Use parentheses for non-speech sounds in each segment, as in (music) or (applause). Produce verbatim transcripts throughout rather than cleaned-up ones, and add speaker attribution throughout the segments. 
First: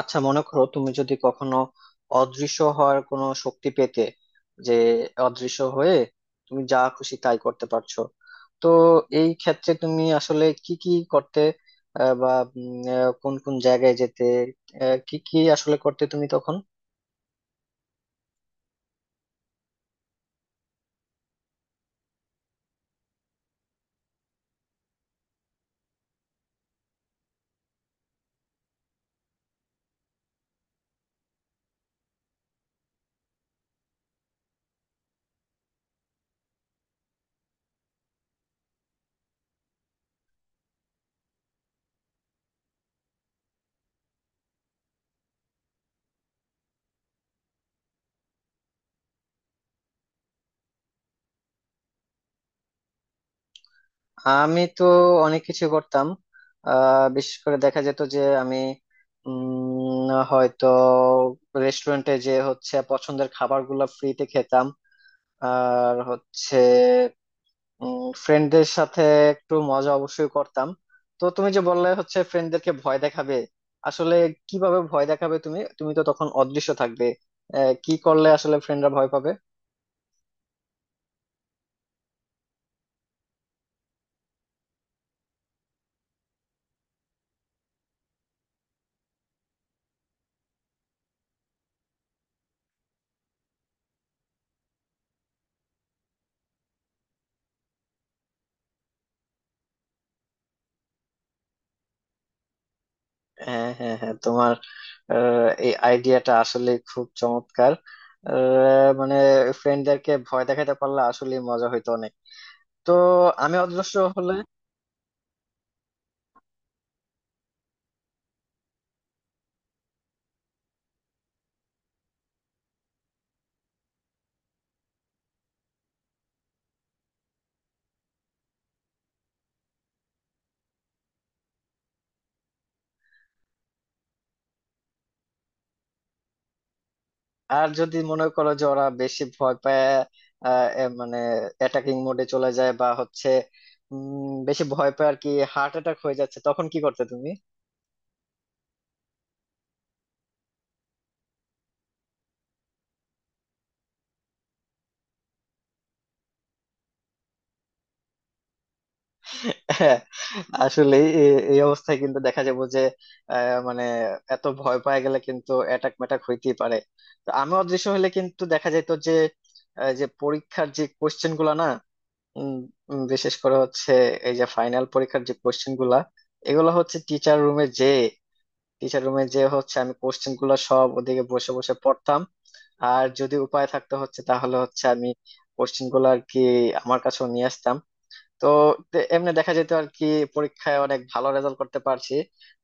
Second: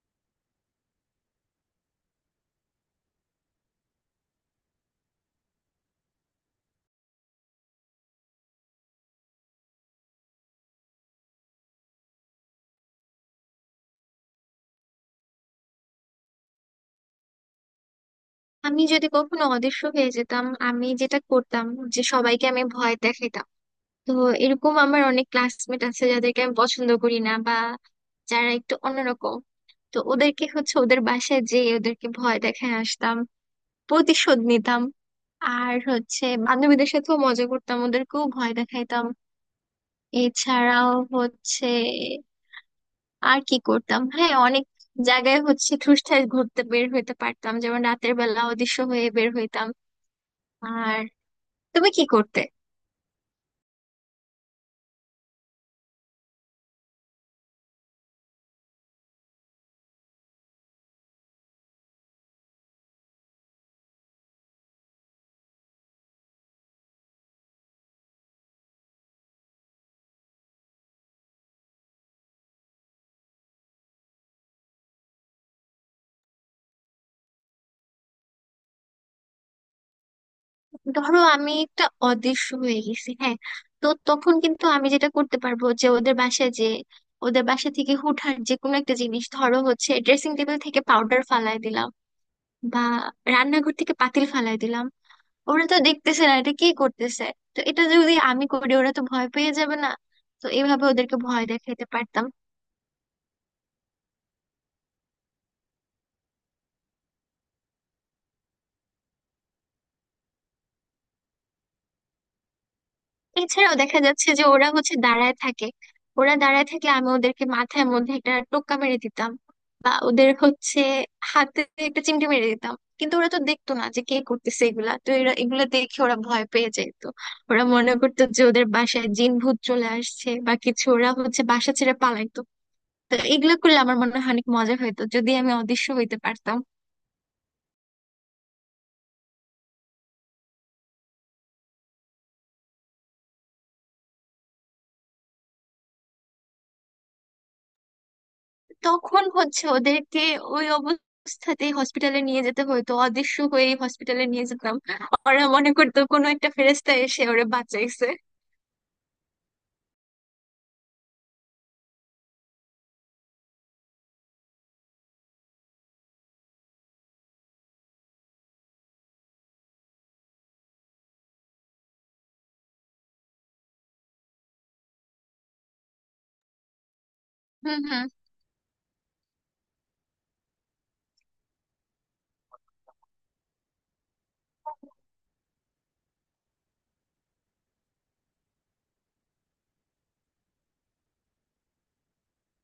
Speaker 1: আচ্ছা, মনে করো তুমি যদি কখনো অদৃশ্য হওয়ার কোনো শক্তি পেতে, যে অদৃশ্য হয়ে তুমি যা খুশি তাই করতে পারছো, তো এই ক্ষেত্রে তুমি আসলে কি কি করতে, আহ, বা উম, আহ, কোন কোন জায়গায় যেতে, আহ, কি কি আসলে করতে তুমি তখন?
Speaker 2: আমি যদি কখনো অদৃশ্য হয়ে যেতাম, আমি যেটা করতাম যে সবাইকে আমি ভয় দেখাতাম। তো এরকম আমার অনেক ক্লাসমেট আছে যাদেরকে আমি পছন্দ করি না, বা যারা একটু অন্যরকম। তো ওদেরকে হচ্ছে ওদের বাসায় যেয়ে ওদেরকে ভয় দেখায় আসতাম, প্রতিশোধ নিতাম। আর হচ্ছে বান্ধবীদের সাথেও মজা করতাম, ওদেরকেও ভয় দেখাইতাম। এছাড়াও হচ্ছে আর কি করতাম, হ্যাঁ, অনেক জায়গায় হচ্ছে ঠুসঠাস ঘুরতে বের হইতে পারতাম, যেমন রাতের বেলা অদৃশ্য হয়ে বের হইতাম। আর তুমি কি করতে?
Speaker 1: আমি তো অনেক কিছু করতাম। আহ বিশেষ করে দেখা যেত যে আমি উম হয়তো রেস্টুরেন্টে যে হচ্ছে পছন্দের খাবারগুলো ফ্রিতে খেতাম। আর হচ্ছে ফ্রেন্ডদের সাথে একটু মজা অবশ্যই করতাম। তো তুমি যে বললে হচ্ছে ফ্রেন্ডদেরকে ভয় দেখাবে, আসলে কিভাবে ভয় দেখাবে? তুমি তুমি তো তখন অদৃশ্য থাকবে। আহ, কি করলে আসলে ফ্রেন্ডরা ভয় পাবে?
Speaker 2: ধরো আমি একটা অদৃশ্য হয়ে গেছি, হ্যাঁ। তো তখন কিন্তু আমি যেটা করতে পারবো যে ওদের বাসায় যে ওদের বাসা থেকে হুটহাট যে কোনো একটা জিনিস, ধরো হচ্ছে ড্রেসিং টেবিল থেকে পাউডার ফালাই দিলাম, বা রান্নাঘর থেকে পাতিল ফালাই দিলাম। ওরা তো দেখতেছে না এটা কি করতেছে। তো এটা যদি আমি করি ওরা তো ভয় পেয়ে যাবে না? তো এভাবে ওদেরকে ভয় দেখাইতে পারতাম।
Speaker 1: হ্যাঁ, হ্যাঁ, হ্যাঁ, তোমার আহ, এই আইডিয়াটা আসলে খুব চমৎকার। আহ, মানে ফ্রেন্ডদেরকে ভয় দেখাতে পারলে আসলে মজা হইতো অনেক। তো আমি
Speaker 2: এছাড়াও
Speaker 1: অদৃশ্য
Speaker 2: দেখা যাচ্ছে
Speaker 1: হলে
Speaker 2: যে ওরা হচ্ছে দাঁড়ায় থাকে। ওরা দাঁড়ায় থাকলে আমি ওদেরকে মাথার মধ্যে একটা টোক্কা মেরে দিতাম, বা ওদের হচ্ছে হাতে একটা চিমটি মেরে দিতাম। কিন্তু ওরা তো দেখতো না যে কে করতেছে এগুলা, তো এরা এগুলা দেখে ওরা ভয় পেয়ে যেত। ওরা মনে করতো যে ওদের বাসায় জিন ভূত চলে আসছে বা কিছু, ওরা হচ্ছে বাসা ছেড়ে পালাইতো। তো এগুলো করলে আমার মনে হয় অনেক মজা হইতো, যদি আমি অদৃশ্য হইতে পারতাম।
Speaker 1: আর যদি মনে করো যে ওরা বেশি ভয় পায়, আহ, এ মানে অ্যাটাকিং মোডে চলে যায় বা হচ্ছে উম, বেশি ভয় পায় আর কি, হার্ট অ্যাটাক হয়ে যাচ্ছে, তখন কি করতে তুমি?
Speaker 2: তখন হচ্ছে ওদেরকে ওই অবস্থাতেই হসপিটালে নিয়ে যেতে হতো, অদৃশ্য হয়ে হসপিটালে নিয়ে যেতাম। ওরা মনে করতো কোনো একটা ফেরেস্তা এসে ওরা বাঁচাইছে।
Speaker 1: (laughs) হ্যাঁ, আসলে এই এই অবস্থায় কিন্তু দেখা যাবো যে, আহ, মানে এত ভয় পায় গেলে কিন্তু অ্যাটাক ম্যাটাক হইতেই পারে। তো আমি অদৃশ্য হলে কিন্তু দেখা যেত যে, আহ, যে পরীক্ষার যে কোশ্চেন গুলা না, উম, উম, বিশেষ করে হচ্ছে এই যে ফাইনাল পরীক্ষার যে কোশ্চেন গুলা, এগুলো হচ্ছে টিচার রুমে
Speaker 2: হুম,
Speaker 1: যে
Speaker 2: হুম।
Speaker 1: টিচার রুমে যে হচ্ছে আমি কোশ্চেন গুলো সব ওদিকে বসে বসে পড়তাম। আর যদি উপায় থাকতো হচ্ছে, তাহলে হচ্ছে আমি কোশ্চেন গুলো আর কি আমার কাছেও নিয়ে আসতাম। তো তে- এমনি দেখা যেত আর কি, পরীক্ষায় অনেক ভালো রেজাল্ট করতে পারছি।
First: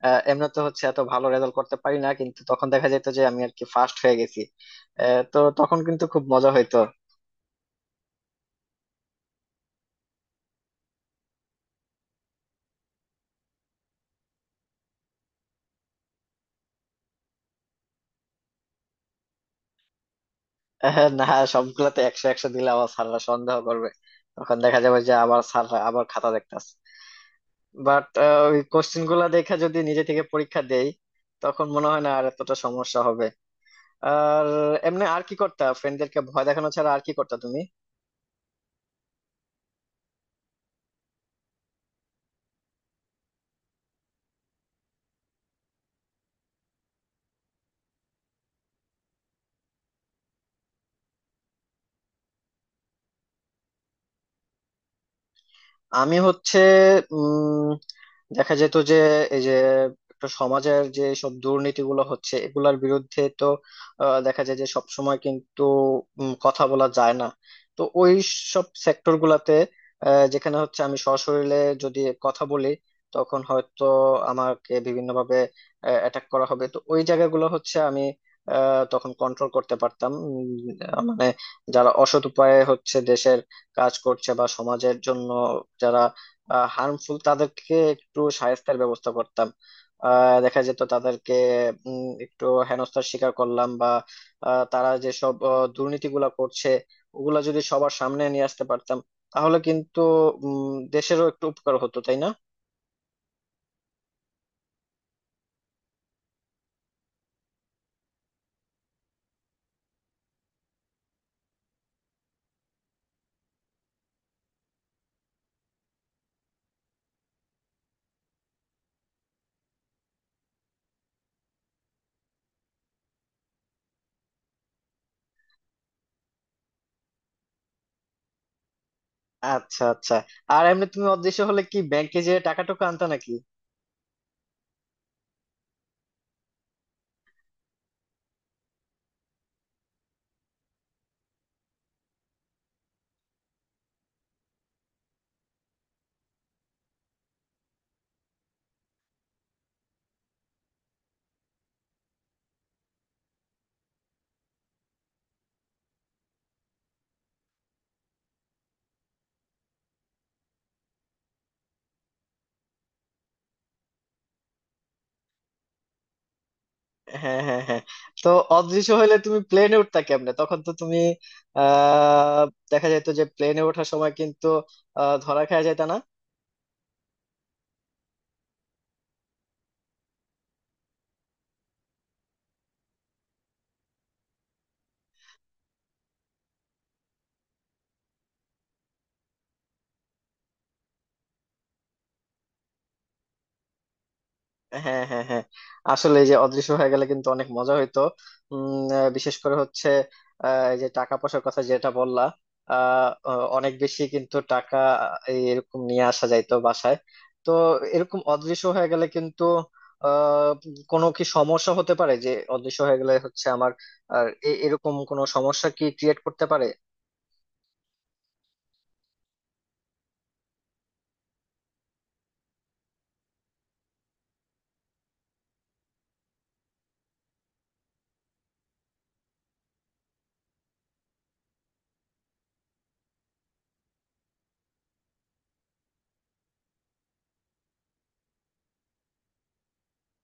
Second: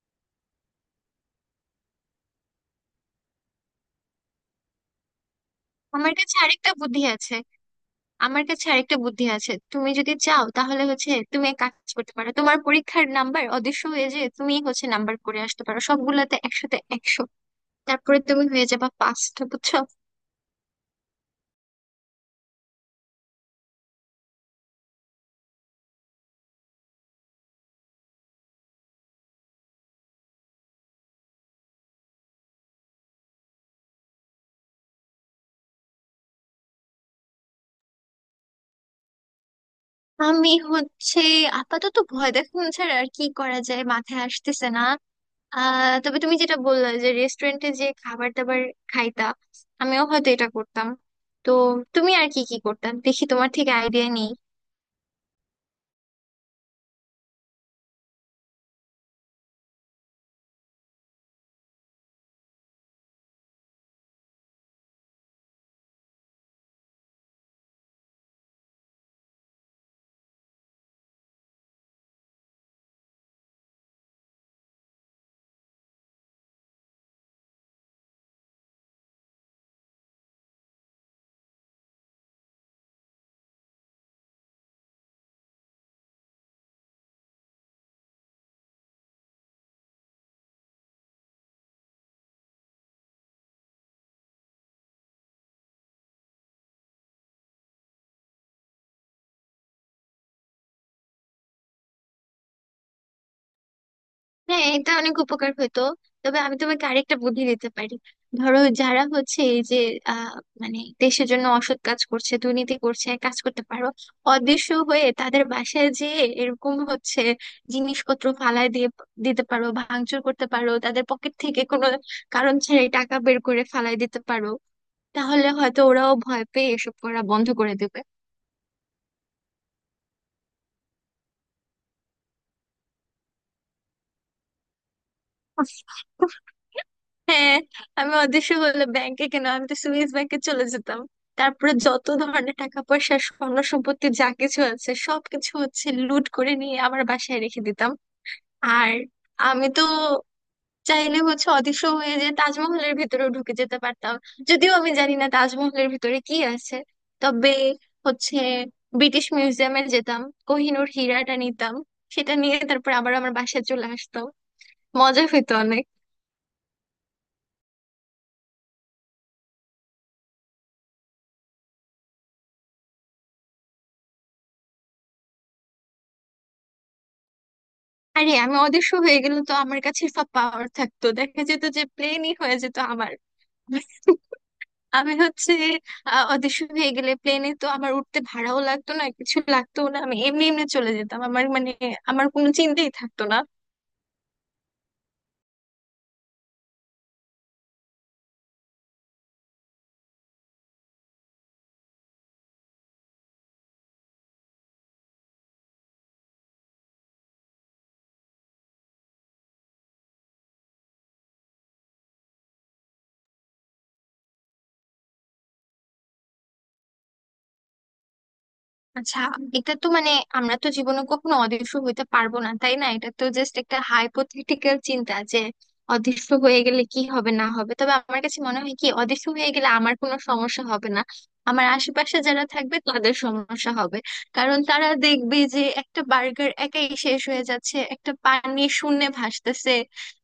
Speaker 1: আহ, এমনি তো হচ্ছে এত ভালো রেজাল্ট করতে পারি না, কিন্তু তখন দেখা যেত যে আমি আর কি ফার্স্ট হয়ে গেছি। আহ, তো তখন কিন্তু
Speaker 2: আমার
Speaker 1: খুব
Speaker 2: কাছে
Speaker 1: মজা
Speaker 2: আরেকটা
Speaker 1: হইতো।
Speaker 2: বুদ্ধি আছে। আমার কাছে আরেকটা বুদ্ধি আছে, তুমি যদি চাও তাহলে হচ্ছে তুমি এক কাজ করতে পারো, তোমার পরীক্ষার নাম্বার অদৃশ্য হয়ে যে তুমি হচ্ছে নাম্বার করে আসতে পারো সবগুলাতে একশোতে একশো। তারপরে তুমি হয়ে যাবা পাঁচটা, বুঝছো?
Speaker 1: আহ, না, সবগুলাতে একশো একশো দিলে আবার স্যাররা সন্দেহ করবে। তখন দেখা যাবে যে আবার স্যাররা আবার খাতা দেখতাছে। বাট ওই কোশ্চেন গুলা দেখে যদি নিজে থেকে পরীক্ষা দেই, তখন মনে হয় না আর এতটা সমস্যা হবে। আর এমনি আর কি করতা, ফ্রেন্ডদেরকে ভয় দেখানো ছাড়া আর কি করতা তুমি?
Speaker 2: আমি হচ্ছে আপাতত ভয় দেখানো ছাড়া আর কি করা যায় মাথায় আসতেছে না। আহ তবে তুমি যেটা বললে যে রেস্টুরেন্টে যে খাবার দাবার খাইতা, আমিও হয়তো এটা করতাম। তো তুমি আর কি কি করতাম দেখি, তোমার থেকে আইডিয়া নেই।
Speaker 1: আমি হচ্ছে উম দেখা যেত যে, এই যে একটা সমাজের যে সব দুর্নীতিগুলো হচ্ছে এগুলার বিরুদ্ধে তো, আহ, দেখা যায় যে সব সময় কিন্তু উম, কথা বলা যায় না। তো ওই সব সেক্টর গুলাতে, আহ, যেখানে হচ্ছে আমি সশরীরে যদি কথা বলি, তখন হয়তো আমাকে বিভিন্নভাবে অ্যাটাক করা হবে। তো ওই জায়গাগুলো হচ্ছে আমি আহ, তখন কন্ট্রোল করতে পারতাম। উম, আহ, মানে যারা অসৎ উপায়ে হচ্ছে দেশের কাজ করছে বা সমাজের জন্য যারা হার্মফুল, তাদেরকে একটু শায়েস্তার ব্যবস্থা করতাম। আহ, দেখা যেত তাদেরকে উম, একটু হেনস্থার শিকার করলাম, বা আহ, তারা যেসব আহ, দুর্নীতিগুলা করছে, ওগুলা যদি সবার সামনে নিয়ে আসতে পারতাম, তাহলে কিন্তু উম, দেশেরও একটু উপকার হতো, তাই না?
Speaker 2: হ্যাঁ, এটা অনেক উপকার হতো। তবে আমি তোমাকে আরেকটা বুদ্ধি দিতে পারি। ধরো যারা হচ্ছে এই যে আহ মানে দেশের জন্য অসৎ কাজ করছে, দুর্নীতি করছে, এক কাজ করতে পারো, অদৃশ্য হয়ে তাদের বাসায় যেয়ে এরকম হচ্ছে জিনিসপত্র ফালায় দিয়ে দিতে পারো, ভাঙচুর করতে পারো, তাদের পকেট থেকে কোনো কারণ ছাড়াই টাকা বের করে ফালায় দিতে পারো। তাহলে হয়তো ওরাও ভয় পেয়ে এসব করা বন্ধ করে দেবে।
Speaker 1: আচ্ছা, আচ্ছা। আর এমনি তুমি অদৃশ্য হলে কি ব্যাংকে যেয়ে টাকা টুকু আনতা নাকি?
Speaker 2: হ্যাঁ, আমি অদৃশ্য হলে ব্যাংকে কেন, আমি তো সুইস ব্যাংকে চলে যেতাম। তারপরে যত ধরনের টাকা পয়সা স্বর্ণ সম্পত্তি যা কিছু আছে সবকিছু হচ্ছে লুট করে নিয়ে আমার বাসায় রেখে দিতাম। আর আমি তো চাইলে হচ্ছে অদৃশ্য হয়ে যে তাজমহলের ভিতরেও ঢুকে যেতে পারতাম। যদিও আমি জানি না তাজমহলের ভিতরে কি আছে। তবে হচ্ছে ব্রিটিশ মিউজিয়ামে যেতাম, কোহিনূর হীরাটা নিতাম, সেটা নিয়ে তারপর আবার আমার বাসায় চলে আসতাম। মজা হইতো অনেক।
Speaker 1: হ্যাঁ, হ্যাঁ, হ্যাঁ। তো অদৃশ্য হলে তুমি প্লেনে উঠতা কেমনে? তখন তো তুমি আহ দেখা যেত যে প্লেনে ওঠার সময় কিন্তু আহ ধরা খেয়ে যেত না?
Speaker 2: আরে আমি অদৃশ্য হয়ে গেলে তো আমার কাছে সব পাওয়ার থাকতো, দেখা যেত যে প্লেনই হয়ে যেত আমার। আমি হচ্ছে আহ, অদৃশ্য হয়ে গেলে প্লেনে তো আমার উঠতে ভাড়াও লাগতো না, কিছু লাগতো না, আমি এমনি এমনি চলে যেতাম। আমার মানে আমার কোনো চিন্তাই থাকতো না।
Speaker 1: হ্যাঁ, হ্যাঁ, হ্যাঁ। আসলে এই যে অদৃশ্য হয়ে গেলে কিন্তু অনেক মজা হইতো। উম আহ, বিশেষ করে হচ্ছে আহ, এই যে টাকা পয়সার কথা যেটা বললা, আহ, আহ, অনেক বেশি কিন্তু টাকা এই এরকম নিয়ে আসা যাইতো বাসায়। তো এরকম অদৃশ্য হয়ে গেলে কিন্তু আহ কোনো কি সমস্যা হতে পারে যে অদৃশ্য হয়ে গেলে হচ্ছে আমার, আর এ- এরকম কোনো সমস্যা কি ক্রিয়েট করতে পারে?
Speaker 2: আচ্ছা, এটা তো মানে আমরা তো জীবনে কখনো অদৃশ্য হইতে পারবো না, তাই না? এটা তো জাস্ট একটা হাইপোথেটিক্যাল চিন্তা যে অদৃশ্য হয়ে গেলে কি হবে না হবে। তবে আমার কাছে মনে হয় কি, অদৃশ্য হয়ে গেলে আমার কোনো সমস্যা হবে না, আমার আশেপাশে যারা থাকবে তাদের সমস্যা হবে। কারণ তারা দেখবে যে একটা বার্গার একাই শেষ হয়ে যাচ্ছে, একটা পানি শূন্যে ভাসতেছে।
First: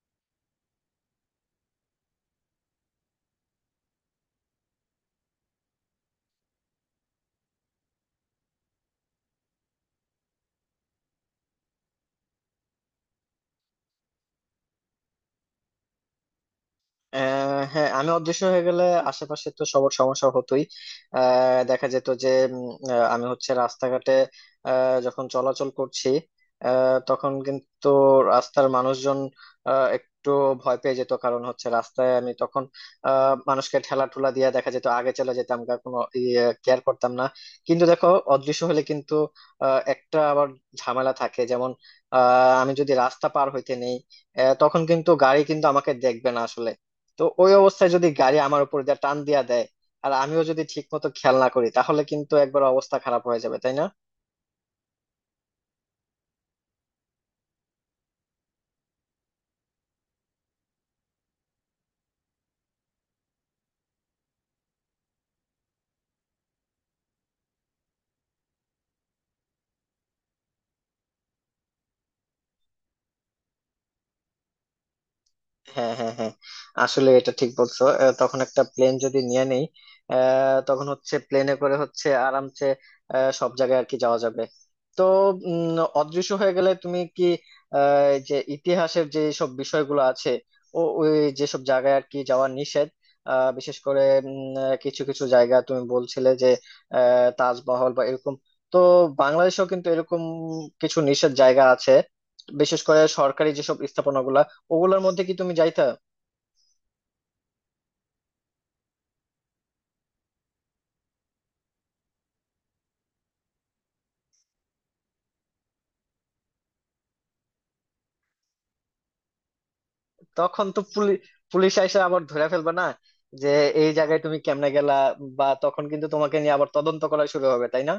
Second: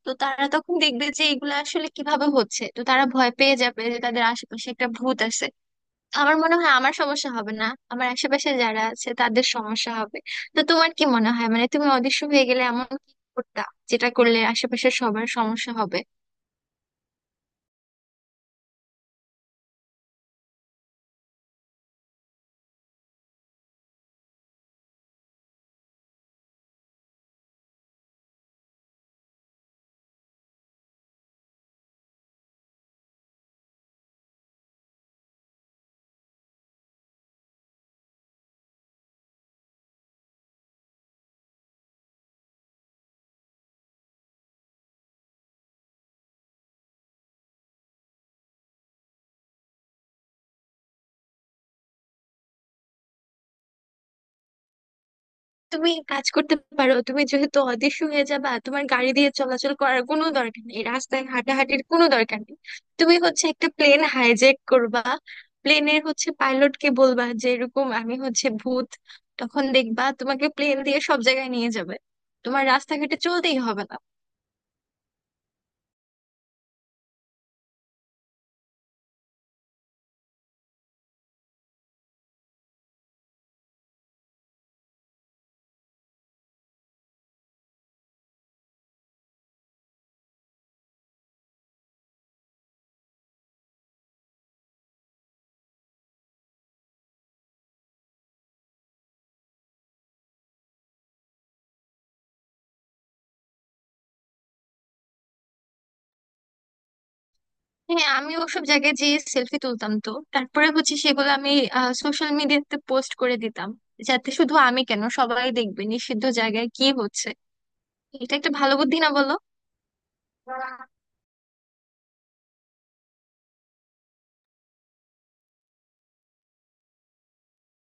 Speaker 2: তো তারা তখন দেখবে যে এগুলো আসলে কিভাবে হচ্ছে, তো তারা ভয় পেয়ে যাবে যে তাদের আশেপাশে একটা ভূত আছে। আমার মনে হয় আমার সমস্যা হবে না, আমার আশেপাশে যারা আছে তাদের সমস্যা হবে। তো তোমার কি মনে হয়, মানে তুমি অদৃশ্য হয়ে গেলে এমন কি করতা যেটা করলে আশেপাশের সবার সমস্যা হবে?
Speaker 1: আহ হ্যাঁ, আমি অদৃশ্য হয়ে গেলে আশেপাশে তো সবার সমস্যা হতোই। আহ দেখা যেত যে উম, আহ, আমি হচ্ছে রাস্তাঘাটে আহ, যখন চলাচল করছি, আহ, তখন কিন্তু রাস্তার মানুষজন আহ, একটু ভয় পেয়ে যেত, কারণ হচ্ছে রাস্তায় আমি তখন আহ, মানুষকে ঠেলা ঠুলা দিয়ে দেখা যেত আগে চলে যেতাম গা, কোনো কেয়ার করতাম না। কিন্তু দেখো, অদৃশ্য হলে কিন্তু আহ, একটা আবার ঝামেলা থাকে, যেমন আহ, আমি যদি রাস্তা পার হইতে নেই, আহ, তখন কিন্তু গাড়ি কিন্তু আমাকে দেখবে না আসলে। তো ওই অবস্থায় যদি গাড়ি আমার উপর দিয়ে টান দিয়া দেয় আর আমিও যদি ঠিক মতো খেয়াল না করি, তাহলে কিন্তু একবার অবস্থা খারাপ হয়ে যাবে, তাই না?
Speaker 2: তুমি এক কাজ করতে পারো, তুমি যেহেতু অদৃশ্য হয়ে যাবা তোমার গাড়ি দিয়ে চলাচল করার কোনো দরকার নেই, রাস্তায় হাঁটাহাঁটির কোনো দরকার নেই। তুমি হচ্ছে একটা প্লেন হাইজ্যাক করবা, প্লেনের হচ্ছে পাইলটকে বলবা যে এরকম আমি হচ্ছে ভূত। তখন দেখবা তোমাকে প্লেন দিয়ে সব জায়গায় নিয়ে যাবে, তোমার রাস্তাঘাটে চলতেই হবে না।
Speaker 1: হ্যাঁ, হ্যাঁ, হ্যাঁ, আসলে এটা ঠিক বলছো। আহ, তখন একটা প্লেন যদি নিয়ে নেই, আহ, তখন হচ্ছে প্লেনে করে হচ্ছে আরামসে আহ, সব জায়গায় আর কি যাওয়া যাবে। তো উম, অদৃশ্য হয়ে গেলে তুমি কি আহ, এই যে ইতিহাসের যে সব বিষয়গুলো আছে, ও ওই যেসব জায়গায় আর কি যাওয়া নিষেধ, আহ, বিশেষ করে উম, আহ, কিছু কিছু জায়গা তুমি বলছিলে যে আহ, তাজমহল বা এরকম, তো বাংলাদেশেও কিন্তু এরকম কিছু নিষেধ জায়গা আছে, বিশেষ করে সরকারি যেসব স্থাপনাগুলা, ওগুলোর মধ্যে কি তুমি যাইতা?
Speaker 2: হ্যাঁ, আমি ওসব জায়গায় যেয়ে সেলফি তুলতাম, তো তারপরে হচ্ছে সেগুলো আমি সোশ্যাল মিডিয়াতে পোস্ট করে দিতাম, যাতে শুধু আমি কেন সবাই দেখবে নিষিদ্ধ জায়গায় কি হচ্ছে। এটা একটা ভালো বুদ্ধি না বলো?
Speaker 1: তখন তো পুলিশ পুলিশ আইসা আবার ধরে ফেলবে না, যে এই জায়গায় তুমি কেমনে গেলা? বা তখন কিন্তু তোমাকে নিয়ে আবার তদন্ত করা শুরু হবে, তাই না?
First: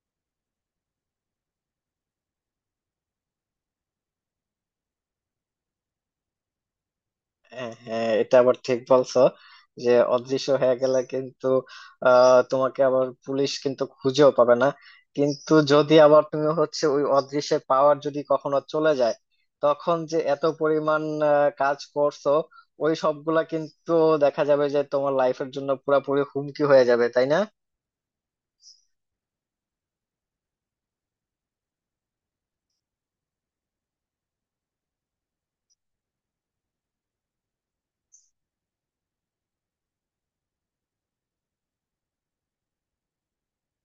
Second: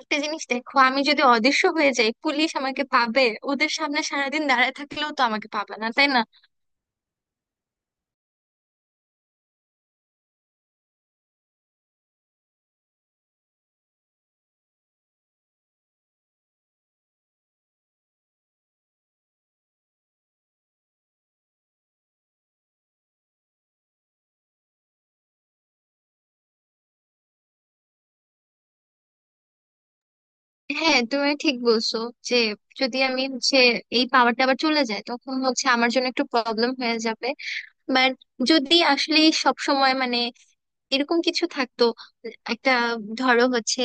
Speaker 2: একটা জিনিস দেখো, আমি যদি অদৃশ্য হয়ে যাই পুলিশ আমাকে পাবে? ওদের সামনে সারাদিন দাঁড়ায় থাকলেও তো আমাকে পাবে না, তাই না?
Speaker 1: হ্যাঁ, হ্যাঁ, এটা আবার ঠিক বলছো, যে অদৃশ্য হয়ে গেলে কিন্তু আহ তোমাকে আবার পুলিশ কিন্তু খুঁজেও পাবে না। কিন্তু যদি আবার তুমি হচ্ছে ওই অদৃশ্যের পাওয়ার যদি কখনো চলে যায়, তখন যে এত পরিমাণ আহ, কাজ করছো, ওই সবগুলা কিন্তু দেখা যাবে যে তোমার লাইফের জন্য পুরোপুরি হুমকি হয়ে যাবে, তাই না?
Speaker 2: হ্যাঁ তুমি ঠিক বলছো যে যদি আমি হচ্ছে এই পাওয়ারটা আবার চলে যায়, তখন হচ্ছে আমার জন্য একটু প্রবলেম হয়ে যাবে। বাট যদি আসলে সব সময় মানে এরকম কিছু থাকতো, একটা, ধরো হচ্ছে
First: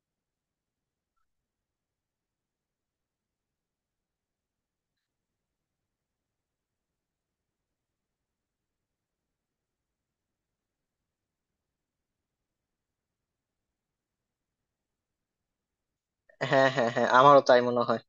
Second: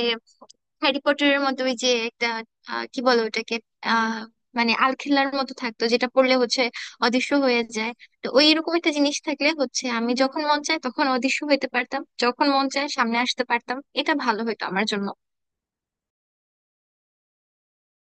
Speaker 2: হ্যারি পটারের মতো ওই যে একটা আহ, কি বলো ওটাকে, আহ মানে আলখেল্লার মতো থাকতো যেটা পড়লে হচ্ছে অদৃশ্য হয়ে যায়। তো ওই এরকম একটা জিনিস থাকলে হচ্ছে আমি যখন মন চায় তখন অদৃশ্য হতে পারতাম, যখন মন চায় সামনে আসতে পারতাম, এটা ভালো হতো আমার জন্য।
Speaker 1: হ্যাঁ, হ্যাঁ, হ্যাঁ, আমারও তাই মনে হয়।